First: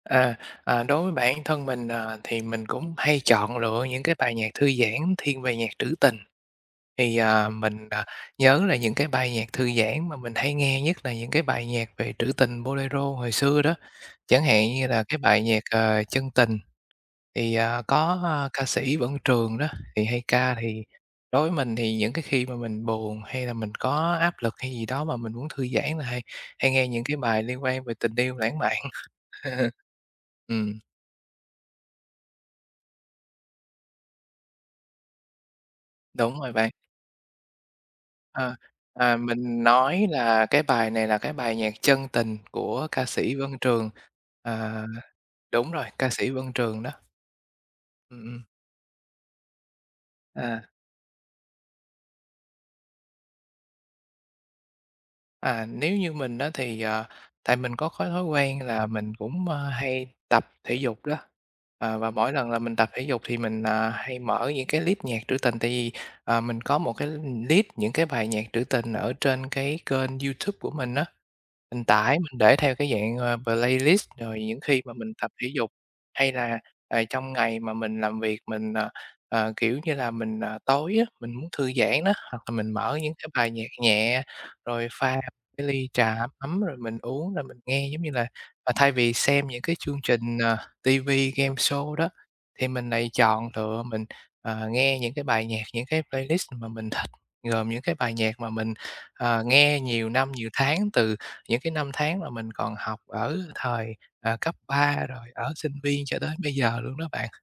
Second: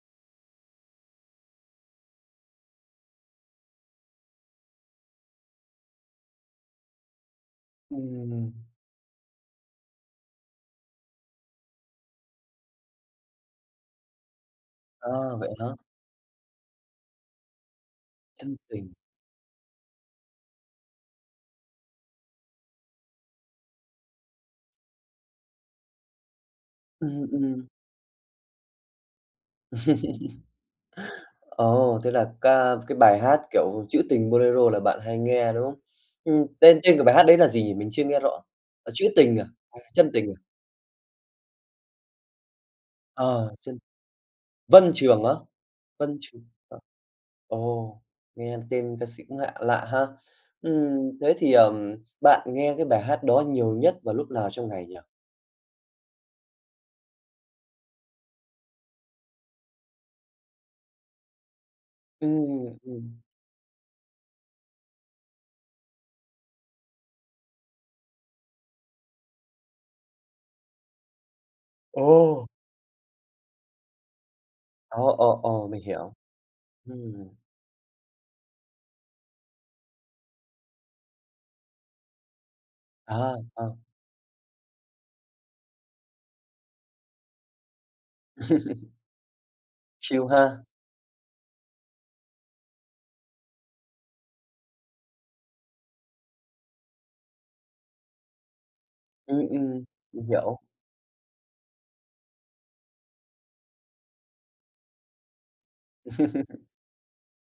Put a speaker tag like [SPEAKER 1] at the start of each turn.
[SPEAKER 1] À, à, đối với bản thân mình, ờ, thì mình cũng hay chọn lựa những cái bài nhạc thư giãn thiên về nhạc trữ tình. Thì, à, mình, à,
[SPEAKER 2] Ừm.
[SPEAKER 1] nhớ là những cái bài nhạc thư giãn mà mình hay nghe nhất là những cái bài nhạc về trữ tình bolero hồi xưa đó, chẳng hạn như là cái
[SPEAKER 2] Ờ,
[SPEAKER 1] bài
[SPEAKER 2] vậy
[SPEAKER 1] nhạc,
[SPEAKER 2] hả?
[SPEAKER 1] ờ, "Chân Tình", thì, à, có
[SPEAKER 2] Chân
[SPEAKER 1] ca
[SPEAKER 2] tình.
[SPEAKER 1] sĩ Vân Trường đó, thì hay ca, thì đối với mình thì những cái khi mà mình buồn hay là mình có áp lực hay gì đó mà mình muốn thư giãn là hay hay nghe những cái
[SPEAKER 2] Ừm,
[SPEAKER 1] bài liên
[SPEAKER 2] ừm.
[SPEAKER 1] quan về tình yêu lãng mạn. Ừm.
[SPEAKER 2] Ồ, thế là ca cái bài hát, kiểu, chữ tình bolero là bạn hay nghe, đúng hông?
[SPEAKER 1] Đúng
[SPEAKER 2] Ừm,
[SPEAKER 1] rồi bạn.
[SPEAKER 2] tên tên của bài hát đấy là gì nhỉ? Mình chưa nghe rõ,
[SPEAKER 1] Ờ,
[SPEAKER 2] ờ, "Trữ
[SPEAKER 1] à,
[SPEAKER 2] tình" à,
[SPEAKER 1] mình
[SPEAKER 2] à,
[SPEAKER 1] nói
[SPEAKER 2] "Chân tình" à?
[SPEAKER 1] là cái bài này là cái bài nhạc "Chân Tình" của ca sĩ Vân
[SPEAKER 2] Ờ, chân
[SPEAKER 1] Trường. Ờ,
[SPEAKER 2] Vân Trường á?
[SPEAKER 1] đúng rồi, ca
[SPEAKER 2] Vân
[SPEAKER 1] sĩ
[SPEAKER 2] Trường,
[SPEAKER 1] Vân
[SPEAKER 2] ờ.
[SPEAKER 1] Trường đó.
[SPEAKER 2] Ồ,
[SPEAKER 1] Ừm, ừm.
[SPEAKER 2] nghe tên ca sĩ cũng lạ lạ ha.
[SPEAKER 1] À.
[SPEAKER 2] Ừm, thế thì, ờm, bạn nghe cái bài hát đó nhiều nhất vào lúc nào trong ngày nhỉ?
[SPEAKER 1] À, nếu như mình á, thì, ờ, tại mình có cái thói quen là mình cũng, ơ, hay tập thể dục đó. Ờ, và mỗi lần là mình
[SPEAKER 2] Ừm,
[SPEAKER 1] tập thể
[SPEAKER 2] ừm.
[SPEAKER 1] dục thì mình, à, hay mở những cái list nhạc trữ tình, tại vì, ờ, mình có một cái list những cái bài nhạc trữ tình ở trên cái kênh YouTube của mình á. Mình tải mình
[SPEAKER 2] Ồ!
[SPEAKER 1] để theo cái dạng, à, playlist rồi những khi mà
[SPEAKER 2] Ồ,
[SPEAKER 1] mình tập
[SPEAKER 2] ồ,
[SPEAKER 1] thể
[SPEAKER 2] ồ,
[SPEAKER 1] dục
[SPEAKER 2] mình hiểu,
[SPEAKER 1] hay là, ờ,
[SPEAKER 2] ừm.
[SPEAKER 1] trong ngày mà mình làm việc mình, ờ, ờ, kiểu như là, mình, ờ tối á, mình muốn thư giãn đó, hoặc là mình mở những cái
[SPEAKER 2] Ờ,
[SPEAKER 1] bài nhạc
[SPEAKER 2] ờ.
[SPEAKER 1] nhẹ, rồi pha cái ly trà ấm rồi mình uống rồi mình nghe. Giống như là, à, thay vì xem những cái chương
[SPEAKER 2] Chill
[SPEAKER 1] trình, ờ,
[SPEAKER 2] ha.
[SPEAKER 1] TV, gameshow đó, thì mình lại chọn lựa mình, ờ, nghe những cái bài nhạc, những cái playlist mà mình thích, gồm những cái bài nhạc mà mình, ờ,
[SPEAKER 2] Ừm,
[SPEAKER 1] nghe
[SPEAKER 2] ừm,
[SPEAKER 1] nhiều
[SPEAKER 2] mình
[SPEAKER 1] năm, nhiều
[SPEAKER 2] hiểu.
[SPEAKER 1] tháng từ những cái năm tháng mà mình còn học ở thời, ờ, cấp 3 rồi ở sinh viên cho tới bây giờ luôn đó bạn.